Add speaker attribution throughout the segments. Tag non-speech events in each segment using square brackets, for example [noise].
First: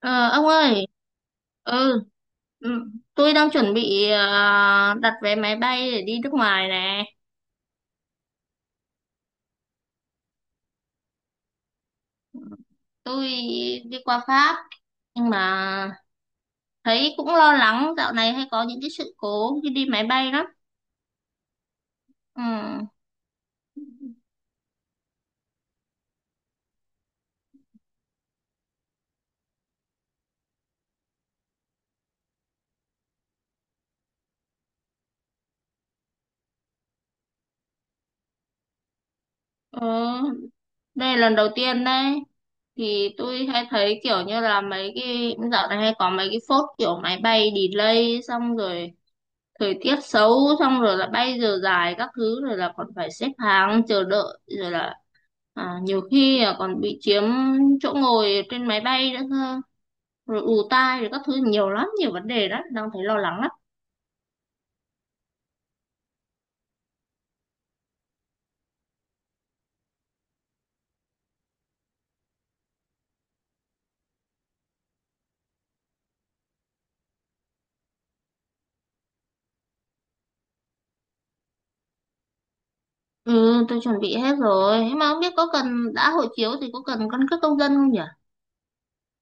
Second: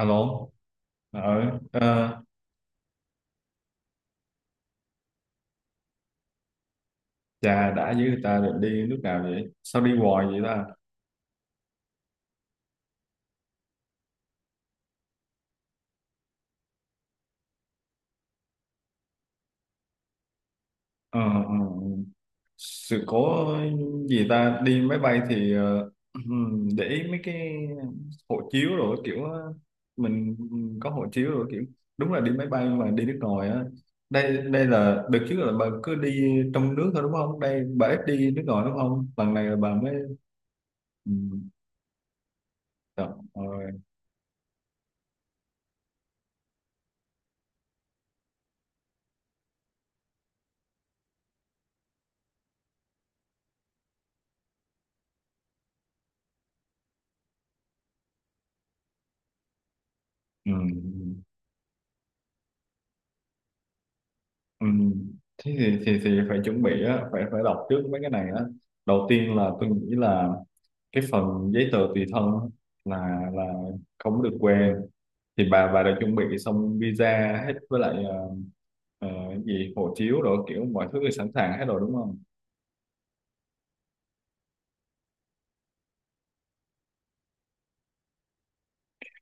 Speaker 1: Ờ, ông ơi,
Speaker 2: ờ,
Speaker 1: ừ,
Speaker 2: ờ,
Speaker 1: ừ, tôi đang chuẩn bị, đặt vé máy bay để đi nước ngoài nè.
Speaker 2: Chà, đã với ta rồi, đi lúc nào vậy? Sao đi hoài vậy ta?
Speaker 1: Tôi đi qua Pháp, nhưng mà thấy cũng lo lắng, dạo này hay có những cái sự cố khi đi máy bay lắm.
Speaker 2: Ờ, ờ,
Speaker 1: Ừ,
Speaker 2: sự cố gì ta? Đi máy bay thì [clears throat] để ý mấy cái hộ chiếu rồi kiểu mình có hộ chiếu rồi, kiểu đúng là đi máy bay mà đi nước ngoài á. Đây đây là đợt trước là bà cứ đi trong nước thôi đúng không? Đây, bà ít đi nước ngoài đúng không? Lần này là bà mới.
Speaker 1: ừ,
Speaker 2: Ừ,
Speaker 1: đây là lần đầu tiên đấy.
Speaker 2: rồi,
Speaker 1: Thì tôi hay
Speaker 2: ờ,
Speaker 1: thấy kiểu như là mấy cái dạo này hay có mấy cái phốt, kiểu máy bay delay xong rồi thời tiết xấu, xong rồi là bay giờ dài các thứ, rồi là còn phải xếp hàng chờ đợi, rồi là nhiều khi là còn bị chiếm chỗ ngồi trên máy bay nữa cơ, rồi
Speaker 2: ừ.
Speaker 1: ù tai rồi
Speaker 2: Ừ.
Speaker 1: các thứ, nhiều lắm, nhiều vấn đề đó, đang thấy lo lắng lắm.
Speaker 2: Ừ. Thế thì phải chuẩn bị á, phải phải đọc trước mấy cái này á. Đầu tiên là tôi nghĩ là cái phần giấy tờ tùy thân á, là không được quên. Thì bà đã chuẩn bị xong visa hết, với lại ờ, gì hộ chiếu rồi kiểu mọi thứ thì sẵn sàng hết rồi đúng không?
Speaker 1: Ừ, tôi chuẩn bị hết rồi, nhưng mà không biết có cần, đã hộ chiếu thì có cần căn cước công dân không nhỉ?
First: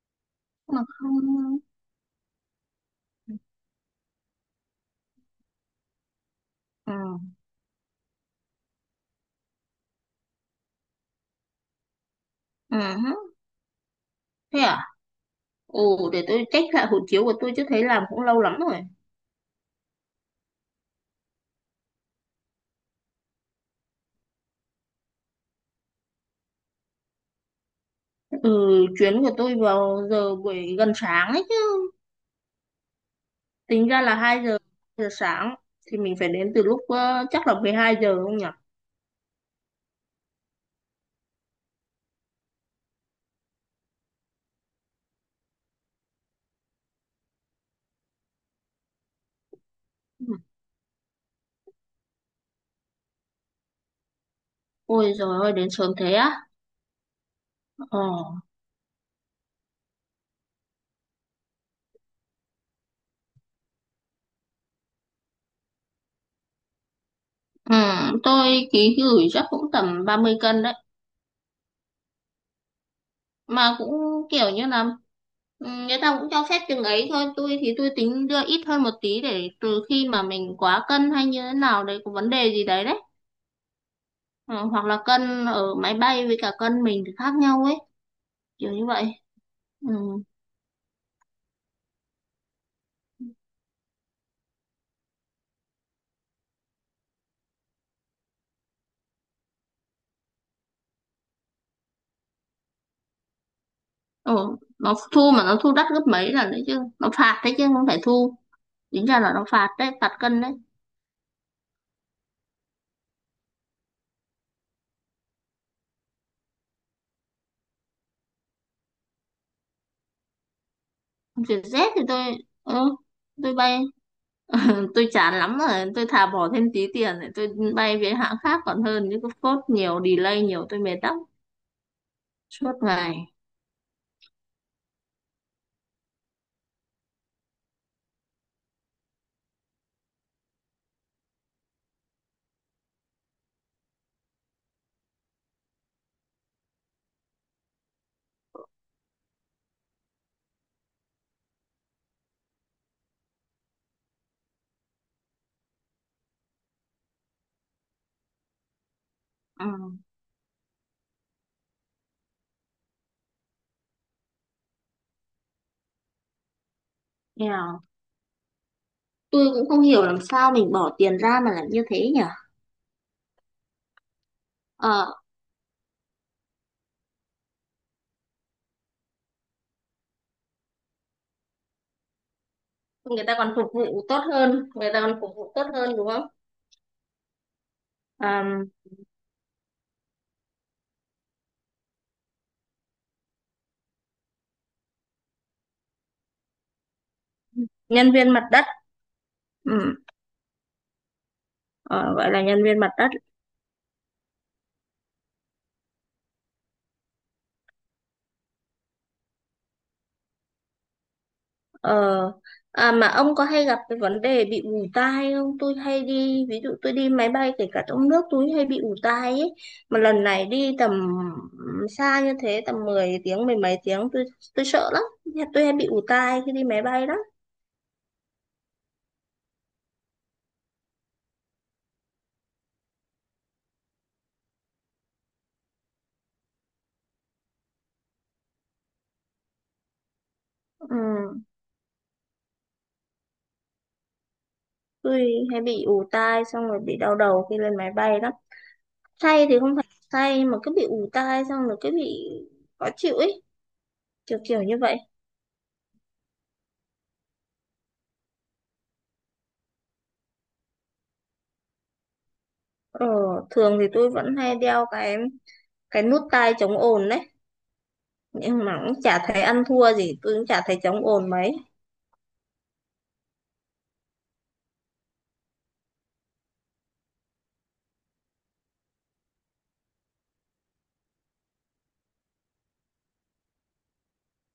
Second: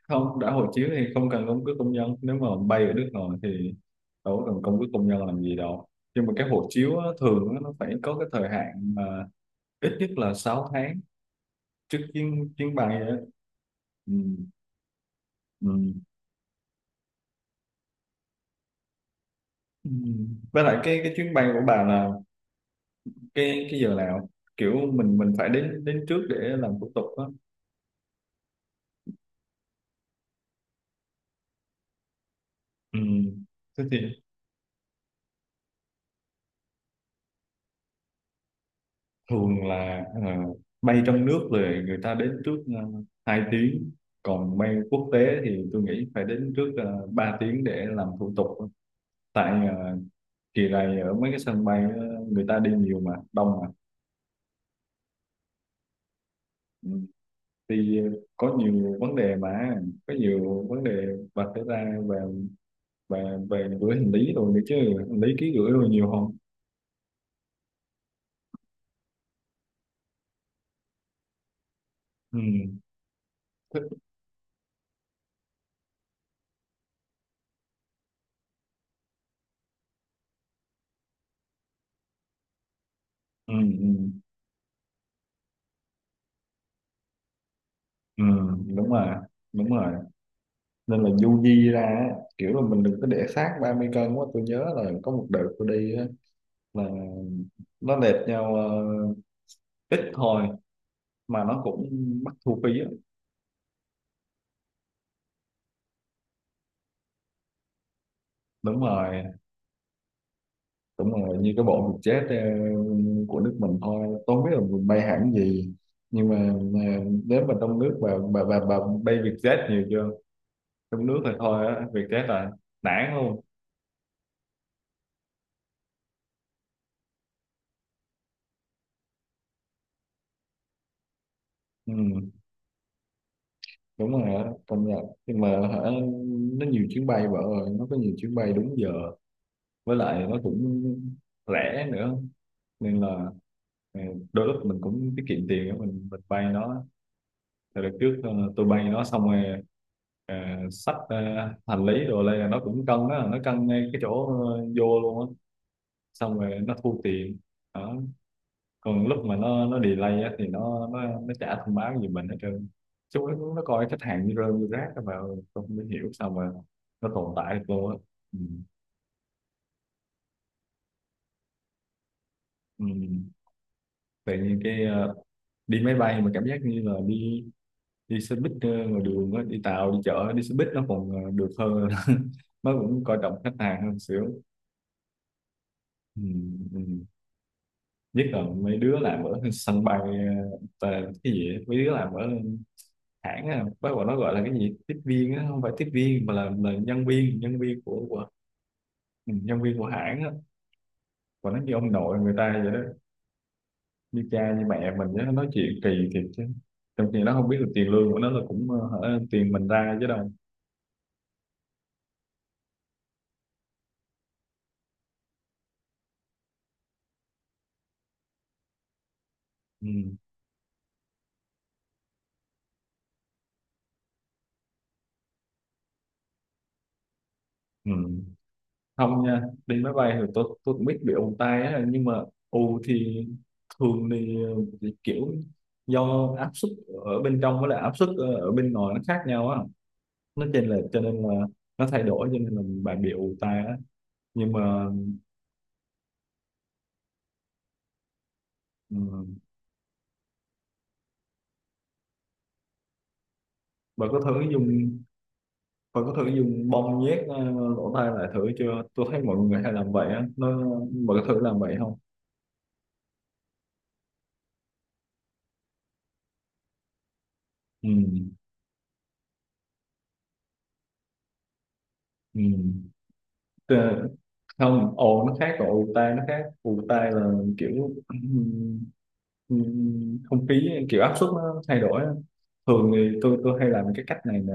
Speaker 2: Không, đã hộ
Speaker 1: Mà
Speaker 2: chiếu thì
Speaker 1: không.
Speaker 2: không cần căn cước công dân. Nếu mà bay ở nước ngoài thì đâu có cần căn cước công nhân làm gì đâu. Nhưng mà cái hộ
Speaker 1: Ừ.
Speaker 2: chiếu á, thường á, nó phải có cái thời hạn mà ít nhất là 6 tháng trước chuyến chuyến
Speaker 1: Ừ
Speaker 2: bay vậy
Speaker 1: hứ.
Speaker 2: á. Ừ.
Speaker 1: Thế à?
Speaker 2: Ừ.
Speaker 1: Ồ, để tôi check lại hộ chiếu của tôi chứ, thấy làm cũng lâu lắm rồi.
Speaker 2: Ừ. Với lại cái chuyến bay của bà là cái giờ nào, kiểu mình phải đến đến trước để làm thủ tục á?
Speaker 1: Ừ, chuyến của tôi vào giờ buổi gần sáng ấy.
Speaker 2: Ừ. Thế
Speaker 1: Tính
Speaker 2: thì
Speaker 1: ra là 2 giờ sáng, thì mình phải đến từ lúc, chắc là 12 giờ không nhỉ?
Speaker 2: thường là bay trong nước rồi người ta đến trước 2 tiếng, còn bay quốc tế thì tôi nghĩ phải đến trước 3 tiếng để làm thủ tục. Tại
Speaker 1: Ừ.
Speaker 2: kỳ này ở mấy cái sân bay người ta đi nhiều mà đông,
Speaker 1: Ôi giời ơi, đến sớm thế á.
Speaker 2: mà thì
Speaker 1: Ờ.
Speaker 2: có nhiều vấn đề. Mà có nhiều vấn đề vạch ra về về về gửi hành lý rồi nữa chứ. Hành lý ký gửi rồi nhiều không?
Speaker 1: Ừ, tôi ký gửi chắc cũng tầm 30 cân đấy.
Speaker 2: Ừ,
Speaker 1: Mà
Speaker 2: thích.
Speaker 1: cũng kiểu như là, người ta cũng cho phép chừng ấy thôi. Tôi thì tôi tính đưa ít hơn một tí, để từ khi mà mình quá cân hay như thế nào đấy, có vấn đề gì đấy đấy.
Speaker 2: Ừ, ừ,
Speaker 1: Ừ, hoặc là cân ở máy bay với cả cân mình thì khác nhau ấy.
Speaker 2: ừ,
Speaker 1: Kiểu như
Speaker 2: đúng
Speaker 1: vậy.
Speaker 2: rồi, đúng
Speaker 1: Ừ.
Speaker 2: rồi, nên là du di ra á, kiểu là mình đừng có để xác 30 cân quá. Tôi nhớ là có một đợt tôi đi á, là nó đẹp nhau ít thôi mà nó cũng mắc thu phí á.
Speaker 1: Ừ. Nó thu mà nó thu đắt gấp mấy lần đấy chứ. Nó phạt đấy chứ không phải thu.
Speaker 2: Đúng
Speaker 1: Tính ra
Speaker 2: rồi,
Speaker 1: là nó phạt đấy, phạt cân đấy.
Speaker 2: đúng rồi, như cái bộ VietJet của nước mình thôi, tôi không biết là mình bay hãng gì. Nhưng mà nếu mà trong nước, bà bay VietJet nhiều chưa? Trong nước thì
Speaker 1: Chuyển
Speaker 2: thôi á,
Speaker 1: Z thì tôi,
Speaker 2: VietJet là
Speaker 1: ừ,
Speaker 2: nản luôn.
Speaker 1: tôi bay [laughs] tôi chán lắm rồi, tôi thà bỏ thêm tí tiền để tôi bay với hãng khác còn hơn, chứ cứ phốt nhiều, delay nhiều, tôi mệt lắm,
Speaker 2: Ừ,
Speaker 1: suốt ngày.
Speaker 2: đúng rồi á, công nhận. Nhưng mà hả, nó nhiều chuyến bay, vợ ơi, nó có nhiều chuyến bay đúng giờ, với lại nó cũng rẻ nữa, nên là ờ, đôi lúc mình cũng tiết kiệm tiền á, mình bay nó. Thì đợt trước tôi bay nó xong rồi ờ, xách hành lý, rồi đây là nó cũng cân đó, nó cân ngay cái chỗ vô luôn á, xong rồi nó thu tiền đó. Còn lúc mà nó
Speaker 1: Ừ.
Speaker 2: nó delay á, thì nó chả thông báo gì mình hết trơn. Nó coi khách hàng như rơm như rác á, mà tôi không hiểu sao mà nó tồn tại được
Speaker 1: Nghèo.
Speaker 2: luôn á. Ừ.
Speaker 1: Tôi cũng không hiểu làm sao mình bỏ tiền ra mà lại như thế nhỉ.
Speaker 2: Ừ. Tự nhiên cái
Speaker 1: Ờ,
Speaker 2: đi máy bay mà cảm giác như là đi đi xe buýt ngoài đường á, đi tàu đi chợ đi xe buýt nó còn được hơn [laughs] nó cũng coi
Speaker 1: người ta
Speaker 2: trọng
Speaker 1: còn
Speaker 2: khách
Speaker 1: phục
Speaker 2: hàng hơn
Speaker 1: vụ tốt
Speaker 2: xíu.
Speaker 1: hơn, người ta còn phục vụ tốt hơn, đúng
Speaker 2: Ừ.
Speaker 1: không?
Speaker 2: Ừ. Nhất là
Speaker 1: à,
Speaker 2: mấy đứa làm ở sân bay cái gì á, mấy đứa làm ở hãng á, bác bọn nó gọi là cái gì tiếp viên á, không phải tiếp viên mà là nhân viên của,
Speaker 1: Nhân
Speaker 2: của
Speaker 1: viên mặt đất.
Speaker 2: Ừ, nhân viên của
Speaker 1: Ừ.
Speaker 2: hãng á, và nó như ông
Speaker 1: Ờ,
Speaker 2: nội
Speaker 1: gọi
Speaker 2: người
Speaker 1: là
Speaker 2: ta
Speaker 1: nhân
Speaker 2: vậy
Speaker 1: viên
Speaker 2: đó,
Speaker 1: mặt đất.
Speaker 2: như cha như mẹ mình á, nó nói chuyện kỳ thiệt chứ. Trong khi nó không biết được tiền lương của nó là cũng hả, tiền mình ra chứ đâu.
Speaker 1: Ờ, à mà ông có hay gặp cái vấn đề bị ù tai không? Tôi hay đi, ví dụ tôi đi máy bay kể cả trong nước, tôi hay bị ù tai ấy.
Speaker 2: Ừ.
Speaker 1: Mà lần này đi tầm xa như thế, tầm 10 tiếng, 10 mấy tiếng, tôi sợ lắm. Tôi hay bị ù tai khi đi máy bay lắm.
Speaker 2: Ừ. Không nha, đi máy bay thì tôi cũng biết bị ù tai á, nhưng mà ù thì thường thì kiểu do áp suất ở bên trong với lại áp suất ở ở bên ngoài nó khác nhau á, nó trên là cho nên
Speaker 1: Ừ,
Speaker 2: là nó thay đổi, cho nên là bạn bị ù tai á. Nhưng mà
Speaker 1: tôi hay bị ù tai xong rồi bị đau đầu khi lên máy bay lắm.
Speaker 2: ừ,
Speaker 1: Say thì không phải say, mà cứ bị ù tai xong rồi cứ bị khó chịu ấy,
Speaker 2: bạn có
Speaker 1: kiểu
Speaker 2: thử
Speaker 1: kiểu
Speaker 2: dùng
Speaker 1: như vậy.
Speaker 2: bạn có thử dùng bông nhét lỗ tai lại thử chưa? Tôi thấy mọi người hay làm vậy á, nó, bạn có thử làm vậy không?
Speaker 1: Ờ, thường thì tôi vẫn hay đeo cái nút tai chống ồn đấy,
Speaker 2: Ừ.
Speaker 1: nhưng mà cũng chả thấy ăn thua gì, tôi cũng chả thấy chống ồn mấy.
Speaker 2: Ừ. Ờ, không, nó khác, còn ù tai nó khác. Ù tai là kiểu không khí, kiểu áp suất nó thay đổi á. Thường thì tôi hay làm cái cách này nè,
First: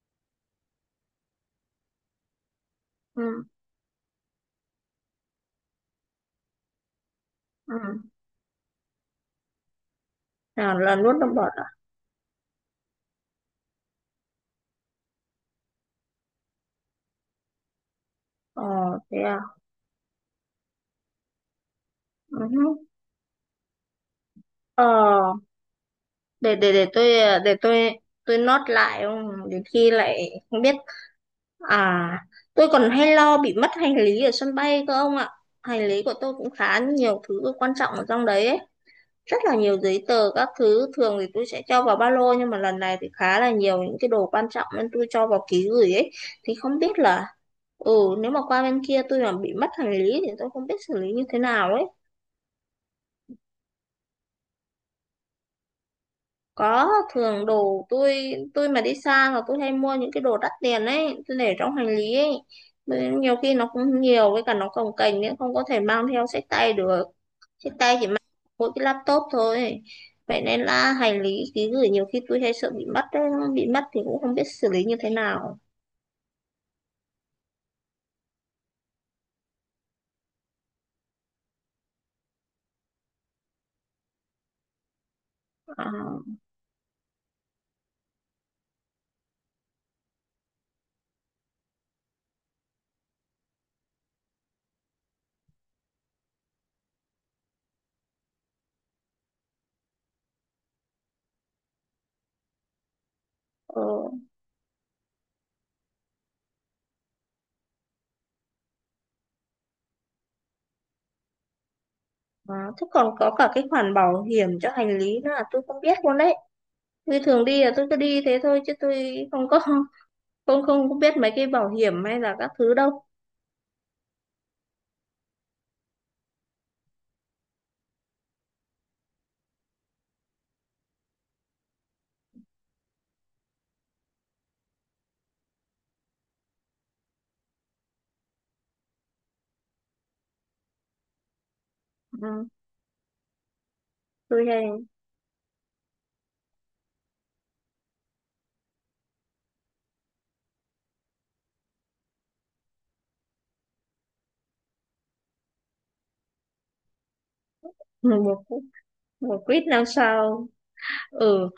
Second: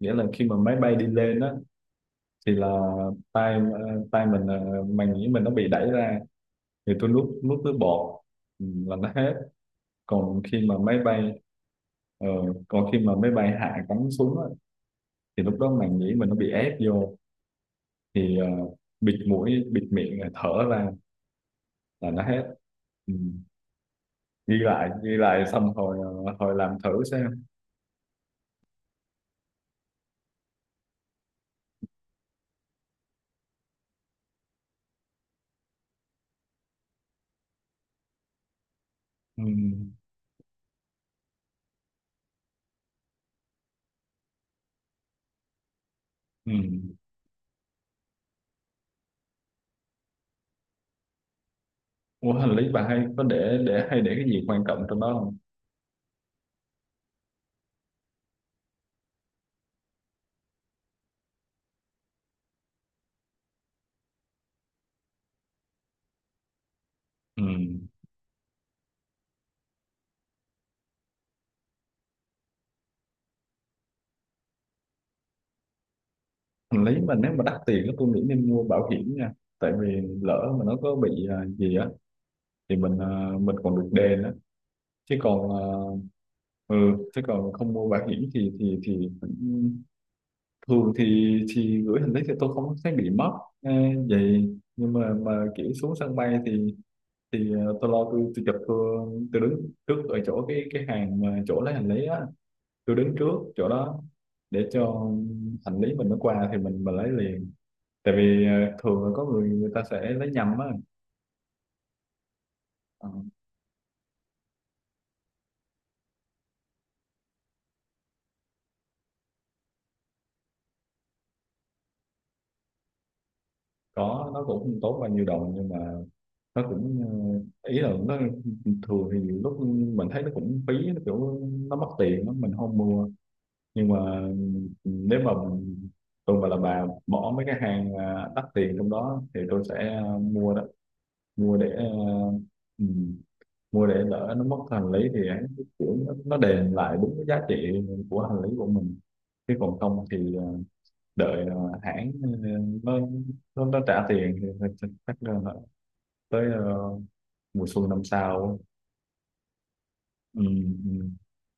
Speaker 2: nghĩa là khi mà máy bay đi lên á, thì là
Speaker 1: Ừ,
Speaker 2: tay mình màng nhĩ mình nó bị đẩy ra, thì tôi nuốt nuốt
Speaker 1: ừ.
Speaker 2: nước bọt, là nó hết. còn khi
Speaker 1: À,
Speaker 2: mà
Speaker 1: là
Speaker 2: máy
Speaker 1: nuốt đông
Speaker 2: bay
Speaker 1: bọt à?
Speaker 2: ờ, Còn khi mà máy bay hạ cánh xuống á, thì lúc đó màng nhĩ mình nó bị ép vô, thì
Speaker 1: Ờ.
Speaker 2: bịt
Speaker 1: Thế à.
Speaker 2: mũi bịt miệng rồi thở ra là nó hết.
Speaker 1: Ừ.
Speaker 2: Ừ. Ghi
Speaker 1: Ờ,
Speaker 2: lại, ghi lại xong hồi
Speaker 1: để để
Speaker 2: làm
Speaker 1: để
Speaker 2: thử
Speaker 1: tôi
Speaker 2: xem.
Speaker 1: để tôi nốt lại, không đến khi lại không biết. À, tôi còn hay lo bị mất hành lý ở sân bay cơ ông ạ. Hành lý của tôi cũng khá nhiều thứ quan trọng ở trong đấy ấy. Rất
Speaker 2: Ừ.
Speaker 1: là nhiều giấy tờ các thứ, thường thì tôi sẽ cho vào ba lô, nhưng mà lần này thì khá là nhiều những cái đồ quan trọng nên tôi cho vào ký gửi ấy.
Speaker 2: Ừ.
Speaker 1: Thì không biết là, ừ nếu mà qua bên kia tôi mà bị mất hành lý thì tôi không biết xử lý như thế nào ấy.
Speaker 2: Ủa, hành lý bà hay có để hay để cái gì quan trọng trong đó không?
Speaker 1: Có, thường đồ tôi mà đi xa là tôi hay mua những cái đồ đắt tiền ấy, tôi để trong hành lý ấy. Bởi nhiều khi nó cũng nhiều, với cả nó cồng kềnh nên không có thể mang theo xách tay được.
Speaker 2: Ừ.
Speaker 1: Trên tay chỉ mang mỗi cái laptop thôi. Vậy nên là hành lý ký gửi nhiều khi tôi hay sợ bị mất đấy. Bị mất thì cũng không biết xử lý như thế nào.
Speaker 2: Hành lý mà nếu mà đắt tiền á, tôi nghĩ nên mua bảo hiểm nha, tại vì lỡ mà nó có bị gì á thì mình, mình còn được đền á, chứ còn
Speaker 1: À,
Speaker 2: ừ chứ còn không mua bảo hiểm thì thì cũng. Thường thì gửi hành lý thì tôi không thấy bị mất à. Vậy nhưng mà kiểu xuống sân bay thì thì tôi lo, tôi chụp, tôi đứng trước ở chỗ cái hàng mà chỗ lấy hành lý á, tôi đứng trước chỗ
Speaker 1: ờ,
Speaker 2: đó để cho hành lý mình nó qua thì mình lấy liền. Tại vì thường là có người người ta sẽ lấy nhầm á.
Speaker 1: à, thế
Speaker 2: Ờ,
Speaker 1: còn có cả cái khoản bảo hiểm cho hành lý nữa là tôi không biết luôn đấy. Tôi thường đi là tôi cứ đi thế thôi, chứ tôi không có biết mấy cái bảo hiểm hay là các thứ đâu.
Speaker 2: có, nó cũng không tốt bao nhiêu đồng nhưng mà nó cũng ý là nó, thường thì nhiều lúc mình thấy nó cũng phí, nó kiểu nó mất tiền lắm, mình không mua. Nhưng mà nếu mà mình, tôi mà là bà bỏ mấy cái hàng à, đắt tiền trong đó thì tôi sẽ à, mua đó, mua để ờ,
Speaker 1: Ừ,
Speaker 2: ừ, mua để lỡ nó
Speaker 1: tôi
Speaker 2: mất
Speaker 1: hay
Speaker 2: hành lý thì hắn kiểu nó đền lại đúng cái giá trị của hành lý của mình. Chứ còn không thì đợi hãng nó, nó trả tiền thì thì chắc là tới mùa xuân
Speaker 1: [laughs]
Speaker 2: năm
Speaker 1: một
Speaker 2: sau.
Speaker 1: một quýt năm
Speaker 2: Ừ.
Speaker 1: sao.
Speaker 2: Ừ.
Speaker 1: Ừ,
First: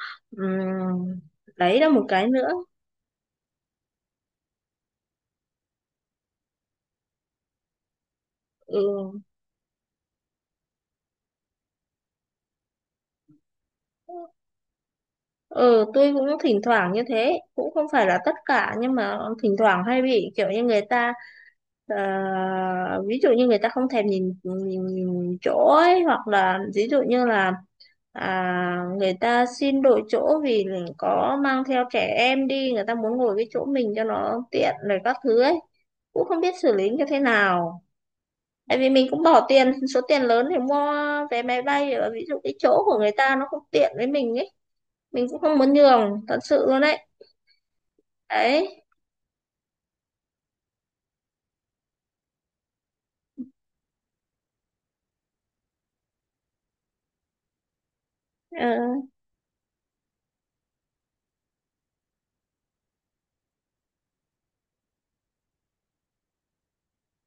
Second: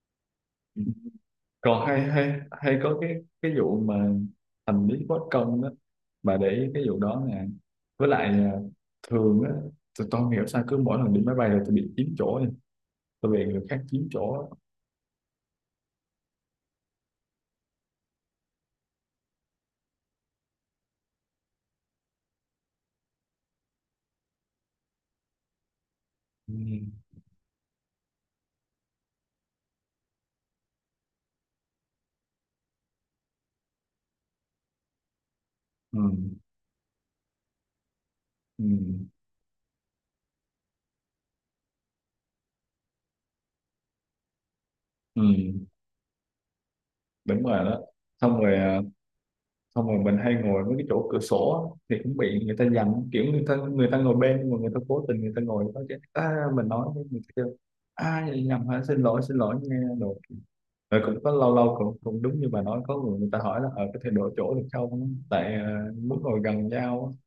Speaker 2: Ừ.
Speaker 1: ừm, đấy
Speaker 2: Còn
Speaker 1: là
Speaker 2: hay
Speaker 1: một cái
Speaker 2: hay
Speaker 1: nữa.
Speaker 2: hay có cái vụ mà hành lý bất công đó, bà để ý cái vụ đó nè. Với lại
Speaker 1: Ừ.
Speaker 2: thường á tôi không hiểu sao cứ mỗi lần đi máy bay là tôi bị chiếm chỗ nha, tôi bị người khác chiếm chỗ.
Speaker 1: Ừ, tôi cũng thỉnh thoảng như thế, cũng không phải là tất cả nhưng mà thỉnh thoảng hay bị kiểu như người ta, ờ, ví dụ như người ta không thèm nhìn, nhìn, nhìn chỗ ấy, hoặc
Speaker 2: Ừ,
Speaker 1: là ví dụ như là người ta xin đổi chỗ vì có mang theo trẻ em đi, người ta muốn ngồi cái chỗ mình cho nó tiện rồi các thứ ấy.
Speaker 2: ừ,
Speaker 1: Cũng không biết xử lý như thế nào.
Speaker 2: ừ,
Speaker 1: Tại vì mình cũng bỏ tiền, số tiền lớn để mua vé máy bay, ở ví dụ cái chỗ của người ta nó không tiện với mình ấy, mình cũng
Speaker 2: ừ,
Speaker 1: không muốn nhường thật sự luôn đấy
Speaker 2: đúng rồi đó. Xong rồi à,
Speaker 1: đấy
Speaker 2: xong rồi mình hay ngồi với cái chỗ cửa sổ á, thì cũng bị người ta dằn, kiểu người ta ngồi bên, nhưng mà người ta cố tình, người ta ngồi đó chứ à, mình nói với người ta kêu à vậy nhầm hả,
Speaker 1: ờ,
Speaker 2: xin lỗi nghe đồ. Rồi cũng có lâu lâu cũng cũng đúng như bà nói, có người, người ta hỏi là ở có thể đổi chỗ được không tại à, muốn ngồi gần nhau á.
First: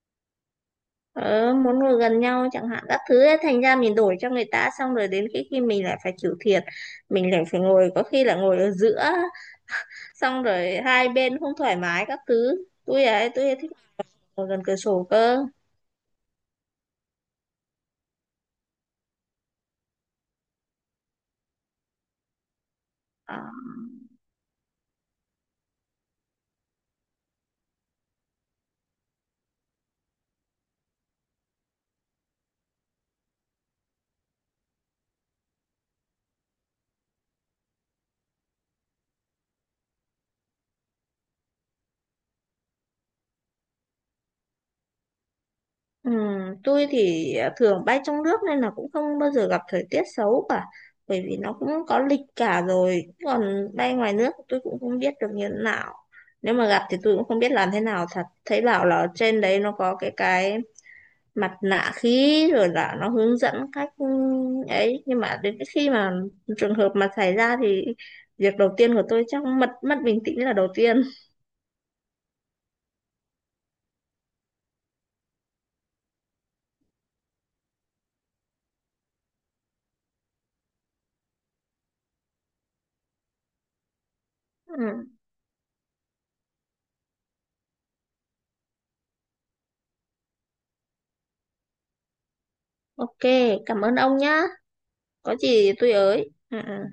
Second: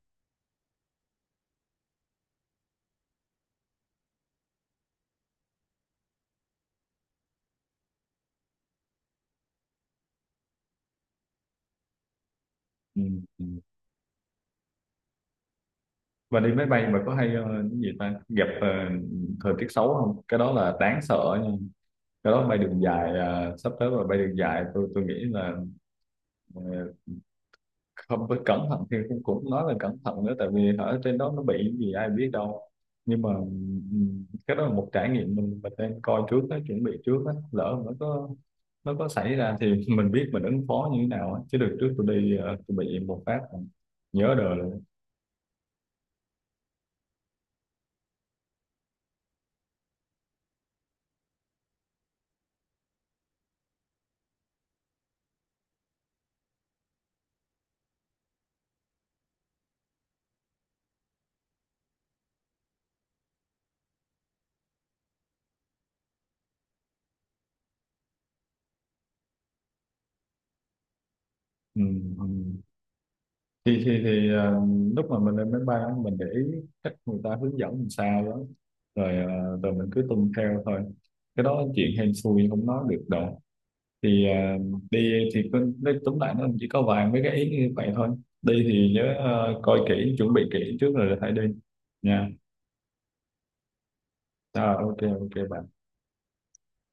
Speaker 1: ờ, Muốn ngồi gần nhau chẳng hạn, các thứ ấy. Thành ra mình đổi cho người ta, xong rồi đến khi khi mình lại phải chịu thiệt, mình lại phải ngồi có khi là ngồi ở giữa, xong rồi hai bên không thoải mái các thứ.
Speaker 2: Ừ. Ừ.
Speaker 1: Tôi ấy, thích ngồi gần cửa sổ cơ.
Speaker 2: Và đi máy bay mà có hay cái gì ta, gặp thời tiết xấu không? Cái đó là đáng sợ nha. Cái đó bay đường dài
Speaker 1: Ờ.
Speaker 2: à, sắp tới mà bay đường dài, tôi nghĩ là ờ, không phải cẩn thận thì cũng cũng nói là cẩn thận nữa, tại vì ở trên đó nó bị cái gì ai biết đâu. Nhưng mà cái đó là một trải nghiệm mình nên coi trước á, chuẩn bị trước á, lỡ mà nó có xảy ra thì [laughs] mình biết mình ứng phó như thế nào á. Chứ được trước tôi đi tôi bị một phát nhớ đời luôn.
Speaker 1: Ừ, tôi thì thường bay trong nước nên là cũng không bao giờ gặp thời tiết xấu cả, bởi vì nó cũng có lịch cả rồi. Còn bay ngoài nước tôi cũng không biết được như thế nào, nếu mà gặp thì tôi cũng không biết làm thế nào thật. Thấy bảo là trên đấy nó có cái mặt nạ khí, rồi là nó hướng dẫn cách, ấy, nhưng mà đến cái khi mà trường hợp mà xảy ra thì việc đầu tiên của tôi chắc mất mất bình tĩnh là đầu tiên.
Speaker 2: thì thì thì ờ, Lúc mà mình lên máy bay á, mình để ý cách người ta hướng dẫn làm sao đó, rồi rồi mình cứ tuân theo thôi, cái đó chuyện hên xui không nói được đâu. Thì
Speaker 1: Ừ.
Speaker 2: đi thì cứ, nói tóm lại nó chỉ có vài mấy cái ý như vậy thôi. Đi thì nhớ coi kỹ, chuẩn bị kỹ trước rồi hãy đi nha.
Speaker 1: Ok, cảm ơn ông nhá.
Speaker 2: Rồi, ok,
Speaker 1: Có
Speaker 2: ok bạn.
Speaker 1: gì tôi ới. Ừ. Ừ.